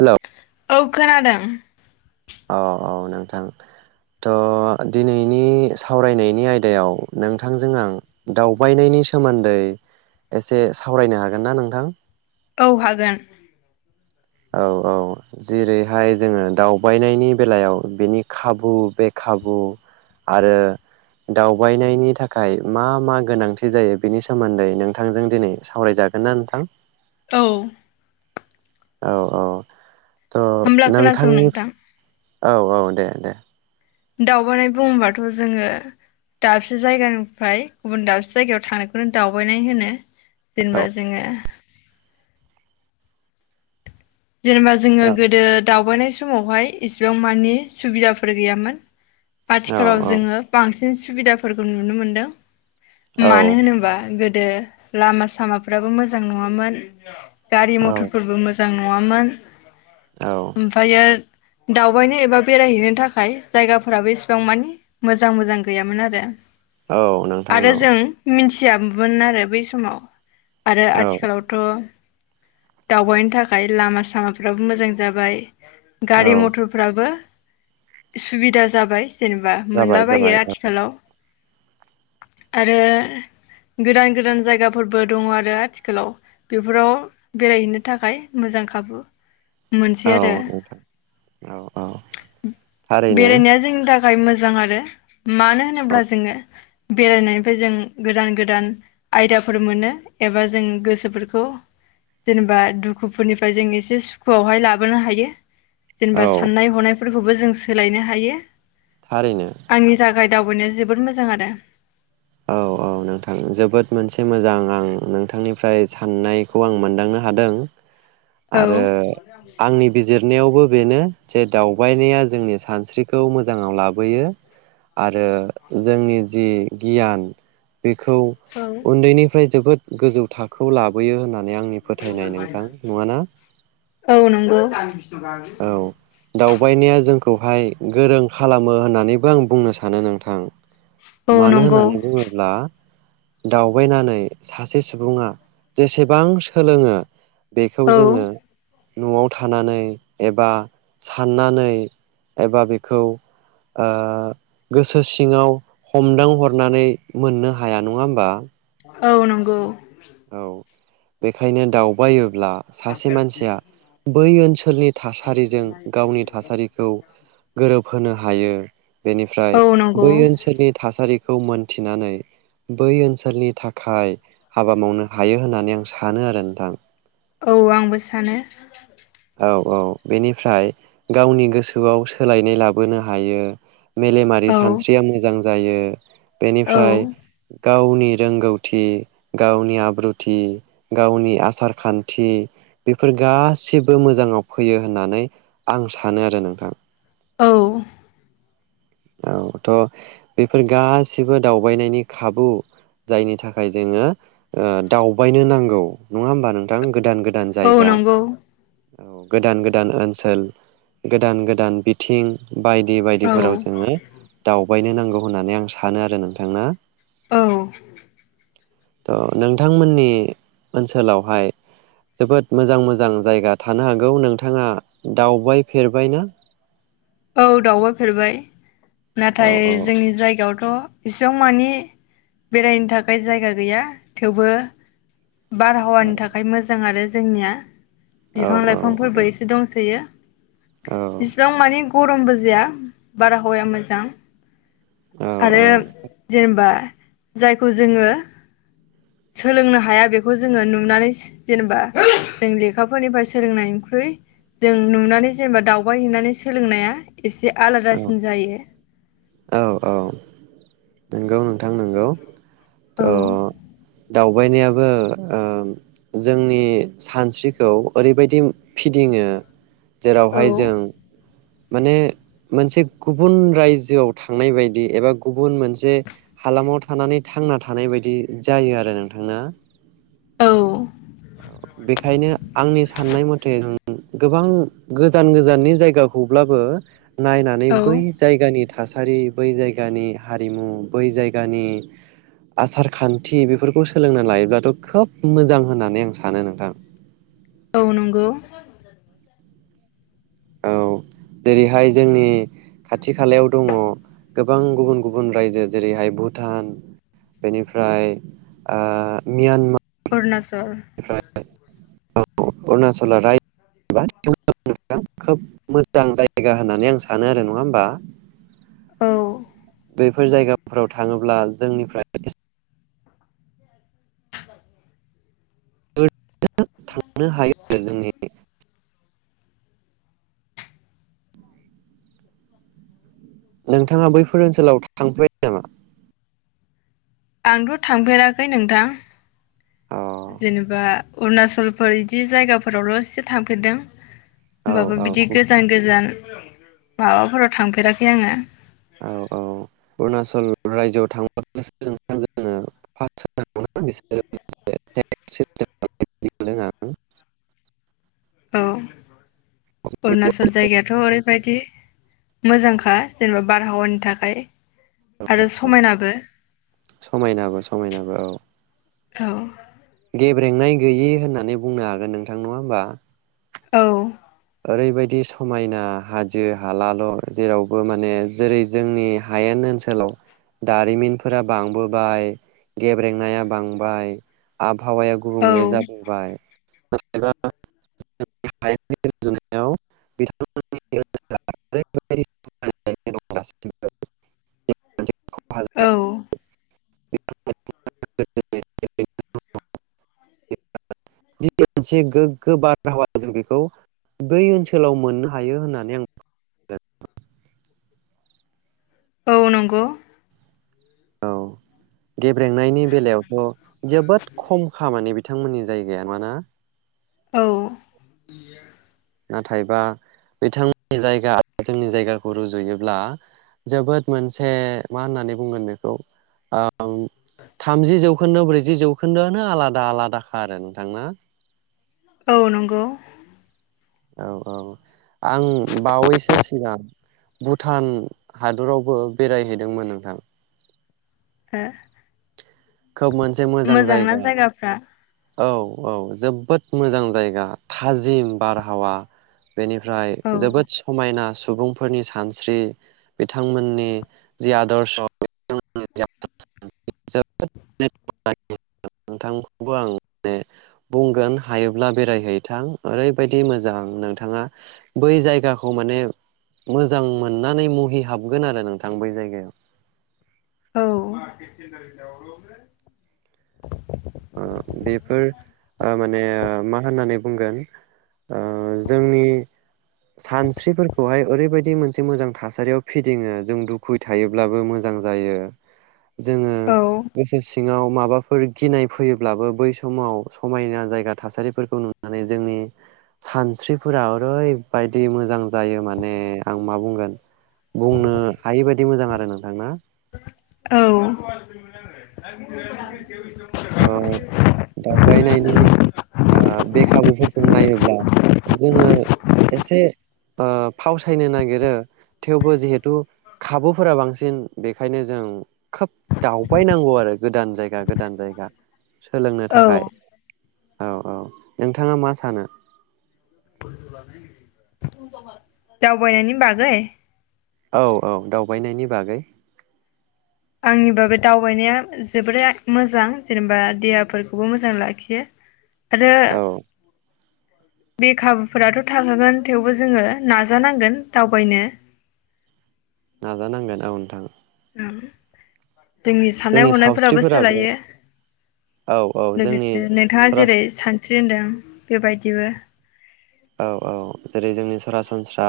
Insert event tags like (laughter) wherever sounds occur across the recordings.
हेल' औ खोनादों। अ औ नोंथां थ' दिनैनि सावरायनायनि आयदायाव नोंथांजों आं दावबायनायनि सोमोन्दै एसे सावरायनो हागोन ना नोंथां? औ हागोन। औ औ जेरैहाय जोङो दावबायनायनि बेलायाव बेनि खाबु बे खाबु आरो दावबायनायनि थाखाय मा मा गोनांथि जायो बेनि सोमोन्दै नोंथांजों दिनै सावरायजागोन ना नोंथां? औ। औ औ। होमब्ला त' खोनासं नोंथांनि नोंथां औ औ दे दे। दावबायनाय बुङोबाथ' जोङो दाबसे जायगानिफ्राय गुबुन दाबसे जायगायाव थांनायखौनो दावबायनाय होनो। औ जेनेबा जोङो जेनेबा जोङो गोदो दावबायनाय समावहाय इसेबां मानि सुबिदाफोर गैयामोन। औ आथिखालाव जोङो बांसिन सु सुबिदाफोरखौ नुनो मोनदों। औ मानो होनोबा गो गोदो लामा सामाफ्राबो मोजां नङामोन। गारि औ मथरफोरबो मोजां नङा। मङामोन औ ओमफ्राय दावबायनो एबा बेरायहैनो थाखाय जायगाफोराबो एसेबां मानि मोजां मोजां गैयामोन आरो। औ नोंथां आरो औ जों मि खिसियाबोन आरो बै समाव आरो औ आथिखालावथ' दाबायनो थ ओंखाय लामा सामाफ्राबो मोजां जाबाय। औ गारि मथरफ्राबो सुबिदा जाबाय। जेनेबा जाबाय मोनलाबायो जाबाय आथिखालाव आरो गोदान गोदान जायगाफोरबो दङ आरो आथिखालाव बेफोराव बेरायहैनो थाखाय मोजां खाबु मोनसेै औ आरो नोंथां औ औ थारैनो बेरायनाया जोंनि था थाखाय मोजां आरो मानो औ होनोब्ला जोङो बेरायनायनिफ्राय जों गोदान गोदान आयदाफोर मोनो एबा जों गोसोफोरखौ जेनेबा दुखुफोरनिफ्राय जों एसे सुखुआवहाय लाबोनो हायो। औ जेनेबा साननाय हनाय फोरखौबो जों सोलायनो हायो। थारैनो आंनि थाखाय दावबायनाया जोबोद मोजां आरो औ औ नोंथां जोबोद मोनसे मोजां आं नोंथांनिफ्राय साननायखौ आं मोनदांनो हादों। औ आरो आंनि बिजिरनायावबो बेनो जे दावबायनाया जोंनि सानस्रिखौ मोजाङाव लाबोयो आरो जोंनि जि गियान बेखौ औ उन्दैनिफ्राय जोबोद गोजौ थाखोआव लाबोयो होननानै बे आंनि फोथायनाय नोंथां नङा ना औ नंगौ (unintelligible) खौहाय गोरों खालामो होननानैबो आं बुंनो सानो नोंथां। औ मानो नंगौ होननानै बुङोब्ला दावबायनानै सासे सुबुङा जेसेबां सोलोङो बेखौ औ जोङो न'आव थानानै एबा साननानै एबा बेखौ ओ गोसो सिङाव हमदां हरनानै मोननो हाया नङा होमबा? औ नंगौ। औ बेखायनो दावबायो ब्ला सासे मानसिया बै ओनसोलनि थासारिजों गावनि थासारिखौ गोरोब होनो हायो बेनिफ्राय औ नंगौ बै ओनसोलनि थासारि खौ मोनथिनानै बै ओनसोलनि थाखाय हाबा मावनो हायो होननानै आं सानो आरो नोंथां। औ आंबो सानो। औ औ बेनिफ्राय गावनि गोसोआव सोलायनाय लाबोनो हायो। मेलेमारि औ सानस्रिया मोजां जायो। (inaudible) औ बेनिफ्राय गाव नि रोंगौथि गावनि आब्रुथि गावनि आसार खान्थि बेफोर गासिब बो मोजाङाव फैयो होननानै आं सानो आरो नोंथां। औ औ थ' बेफोर गासिबो दावबायनायनि खाबु जायनि थाखाय जोङो ओ दावबायनो नांगौ नङा होमबा नोंथां? गोदान गोदान औ जायगा नंगौ औ गोदान गोदान ओनसोल गोदान गोदान बिथिं बायदि औ बायदिफोराव ङो दाव बायनो नांगौ होननानै आं सानो आरो नोंथां ना। औ थ' नोंथांमोननि ओनसोलावहाय जोबोद मोजां मोजां जायगा थानो हागौ नोंथाङा दावबायफेरबाय ना? औ दावउबायफेरबाय। औ नाथाय जोंनि जायगायाव थ' एसेबांमानि बेरायनो थाखाय जायगा गैया थेवबो औ बारहावानि थाखाय मोजां आरो जोंनिया औ बिफां औ औ लाइफांफोरबो एसे दंसोयो इसिबां मानि गरमबो जाया बारहावाया मोजां। औ आरो जेनेबा जायखौ जोङो सोलोंनो हाया बेखौ जोङो नुनानै जेनेबा जों लेखाफोरनिफ्राय सोलोंनायनिख्रुइ जों नुनानै जेनेबा दावबाय हैैनानै सोलोंनाया (inaudible) एसे औ आलादासिन जायो। औ औ नोंगौ नोंथां नोंगौ। औ दावबायनायाबो ओ जोंनि सानस्रिखौ ओरैबायदि फिदिङो औ जेरावहाय जों माने मोनसे गुबुन रायजोआव थांनाय बायदि एबा गुबुन मोनसे हालामाव थानानै थांना थानाय बायदि। जायो आरो नोंथांना? औ। बेखायनो आंनि साननाय मथे गोबां गोजान गोजाननि जायगाखौब्लाबो नायनानै औ बै जायगानि थासा थासारि बै जायगानि हारिमु बै जायगानि आसार खान्थि बेफोरखौ सोलोंना लायोब्लाथ' खोब मोजां होननानै आं सानो नोंथां औ नंगौ। औ जेरैहाय जोंनि खाथि खालायाव दङ गोबां गुबुन गुबुन रायजो जेरैहाय भुटान बेनिफ्राय ओ म्यानमा अरुनाचल अरुणचल राय (unintelligible) खोब मोजां जायगा होननानै आं सानो आरो नङा होमबा? औ। बेफोर जायगाफोराव थाङोब्ला जोंनिफ्राय एसे (unintelligible) थांनो हायो आरो जोंनि नोंथाङा बैफोर ओनसोलाव थांफैबाय नामा? आंथ' थांफेराखै नोंथां। अ जेनेबा अरुणाचलफोर इदि जायगाफोरावल' एसे थांफेरदों। औ होमबाबो औ बिदि गोजान गोजान माबाफोराव थांफेराखै आङो। औ औ अरुणाचल रायजोआव थांबो (unintelligible) औ अरुनाचल जायगायाथ' ओरैबायदि मोजांखा। जेनेबा बारहावानि थाखाय आरो औ औ समायनाबो समायनाबो समायनाबो औ। औ। गेब्रेंनाय गैयि होननानै बुंनो हागोन नोंथां नङा होमबा? औ। ओरैबायदि समायना हाजो हालाल' जेरावबो माने जेरै जोंनि हायेन ओनसोलाव दारिमिनफोरा बांबोबाय गेब्रेंनाया बांबाय आ आबहावाया गुबुंले औ जाबोबाय। (unintelligible) औ (unintelligible) (unintelligible) (unintelligible) (unintelligible) जि मोनसे गोग्गो बार हावा जों बेखौ बै ओनसोलाव मोननो हायो होनना (unintelligible) औ नंगौ। औ गेब्रेंनायनि बेलायावथ' जोबोद खम खामानि बिथांमोननि जायगाया नङा ना? औ। नाथायबा बिथांमोननि जायगा जोंनि जायगाखौ रुजुयोब्ला जोबोद मोनसे मा होननानै बुंगोन बेखौ ओ ओं थामजि जौ खोन्दो ब्रैजि जौखोन्दोआनो आलादा आलादाखा आरो नोंथां ना औ नंगौ। औ औ आं बावैसो सिगां भुटान हादरावबो बेरायहैदोंमोन नोंथां ए खोब मोनसे मोजां जायगा जायगाफ्रा औ औ जोबोद मोजां जायगा थाजिम बारहावा बेनिफ्राय औ जोबोद समायना सुबुंफोरनि सानस्रि बिथांमोननि जि आदर्श (unintelligible) (unintelligible) नोंथांखौबो आं माने बुंगोन हायोब्ला बेरायहैथां ओरैबायदि मोजां नोंथाङा बै जायगाखौ माने मोजां मोननानै मुहि हाबगोन आरो नोंथां बै जायगायाव औ आ बेफोर माने मा होननानै बुंगोन जोंनि सानस्रिफोरखौहाय ओरैबायदि मोनसे मोजां थासारियाव फिदिङो जों दुखु थायोब्लाबो मोजां जायो। जोङो औ गोसो सिङाव माबाफोर गिनाय फैयोब्लाबो बै समाव समायना जायगा थासारिफोरखौ नुनानै जोंनि सानस्रिफोरा ओरैबायदि मोजां जायो माने आं मा बुंगोन बुंनो हायै बायदि मोजां आरो नोंथांना औ (unintelligible) दायनायनि आ बे खाबुफोरखौ नायोब्ला जोङो एसे आ फावसायनो नागिरो थेवबो जिहेथु खाबुफोरा बांसिन बेखायनो जों खोब दावबायनांगौ आरो गोदान जायगा गोदान जायगा सोलोंनो औ थाखाय औ औ नोंथाङा मा सानो दावबायनायनि बागै औ औ दावबायनायनि बागै आंनि बाबो दावबायनाया जोबोरै मोजां जेनेबा देहाफोरखौबो मोजां लाखियो। आरो औ बे खाबुफोराथ' थाखाहागोन थेवबो जोङो नाजानांगोन दावबायनो नाजानांगोन औ नोंथां। जोंनि साननाय हनायफोराबो सोलायो औ औ जोंनि लोगोसे नोंथाङा सरास जेरै सानस्रि होनदों बेबाय थिबो औ औ जेरै जोंनि सरासनस्रा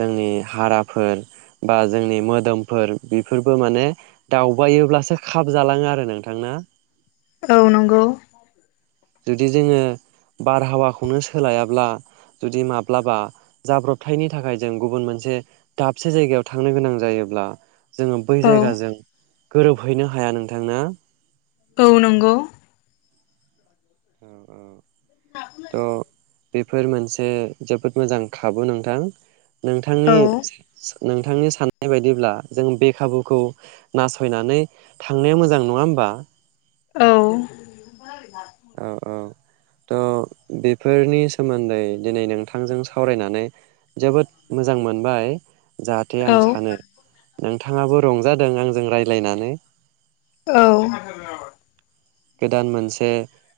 जोंनि हाराफोर बा जोंनि मोदोमफोर बेफोरबो माने दावबायोब्लासो खाब जालाङो आरो नोंथांना औ नंगौ जुदि जोङो बारहावाखौनो सोलायाब्ला जुदि माब्लाबा जाब्रबथायनि थाखाय जों गुबुन मोनसे दाबसे जायगायाव थांनो गोनां जायोब्ला जोङो बै औ जायगाजों गोरोब हैनो हाया नोंथां ना औ नंगौ। औ औ थ' बेफोर मोनसे जोबोद मोजां खाबु नोंथां। नोंथांनि औ नोंथांनि साननाय बायदिब्ला जों बे खाबुखौ नासयनानै थांनाया मोजां नङा होमबा औ औ औ थ' बेफोरनि सोमोन्दै दिनै नोंथांजों सावरायनानै जोबोद मोजां मोनबाय जाहाथे आं सानो नों नोंथाङाबो रंजादों आंजों रायज्लायनानै गोदान मोनसे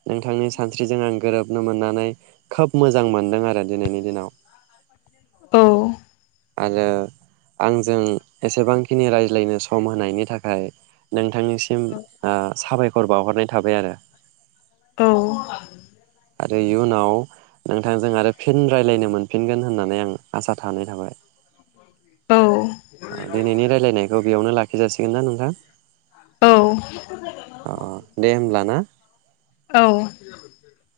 नोंथांनि सानस्रिजों आं गोरोब मोननानै खोब मोजां मोन्दों आरो दिनैनि दिनाव औ आरो आंजों एसेबांखिनि रायज्लायनो स सम होनायनि थाखाय नोंथां थांनिसिम साबाय खर बावहरनाय थाबाय आरो औ आरो इयुनाव नोंथांजों आरो फिन रायज्लायनो मोनफिनगोन होननानै आं आसा थानाय थाबाय औ औ दिनैनि रायलायनायखौ बेयावनो ला जासिगोन ना नोंथां अ दे औ होमब्ला ना। औ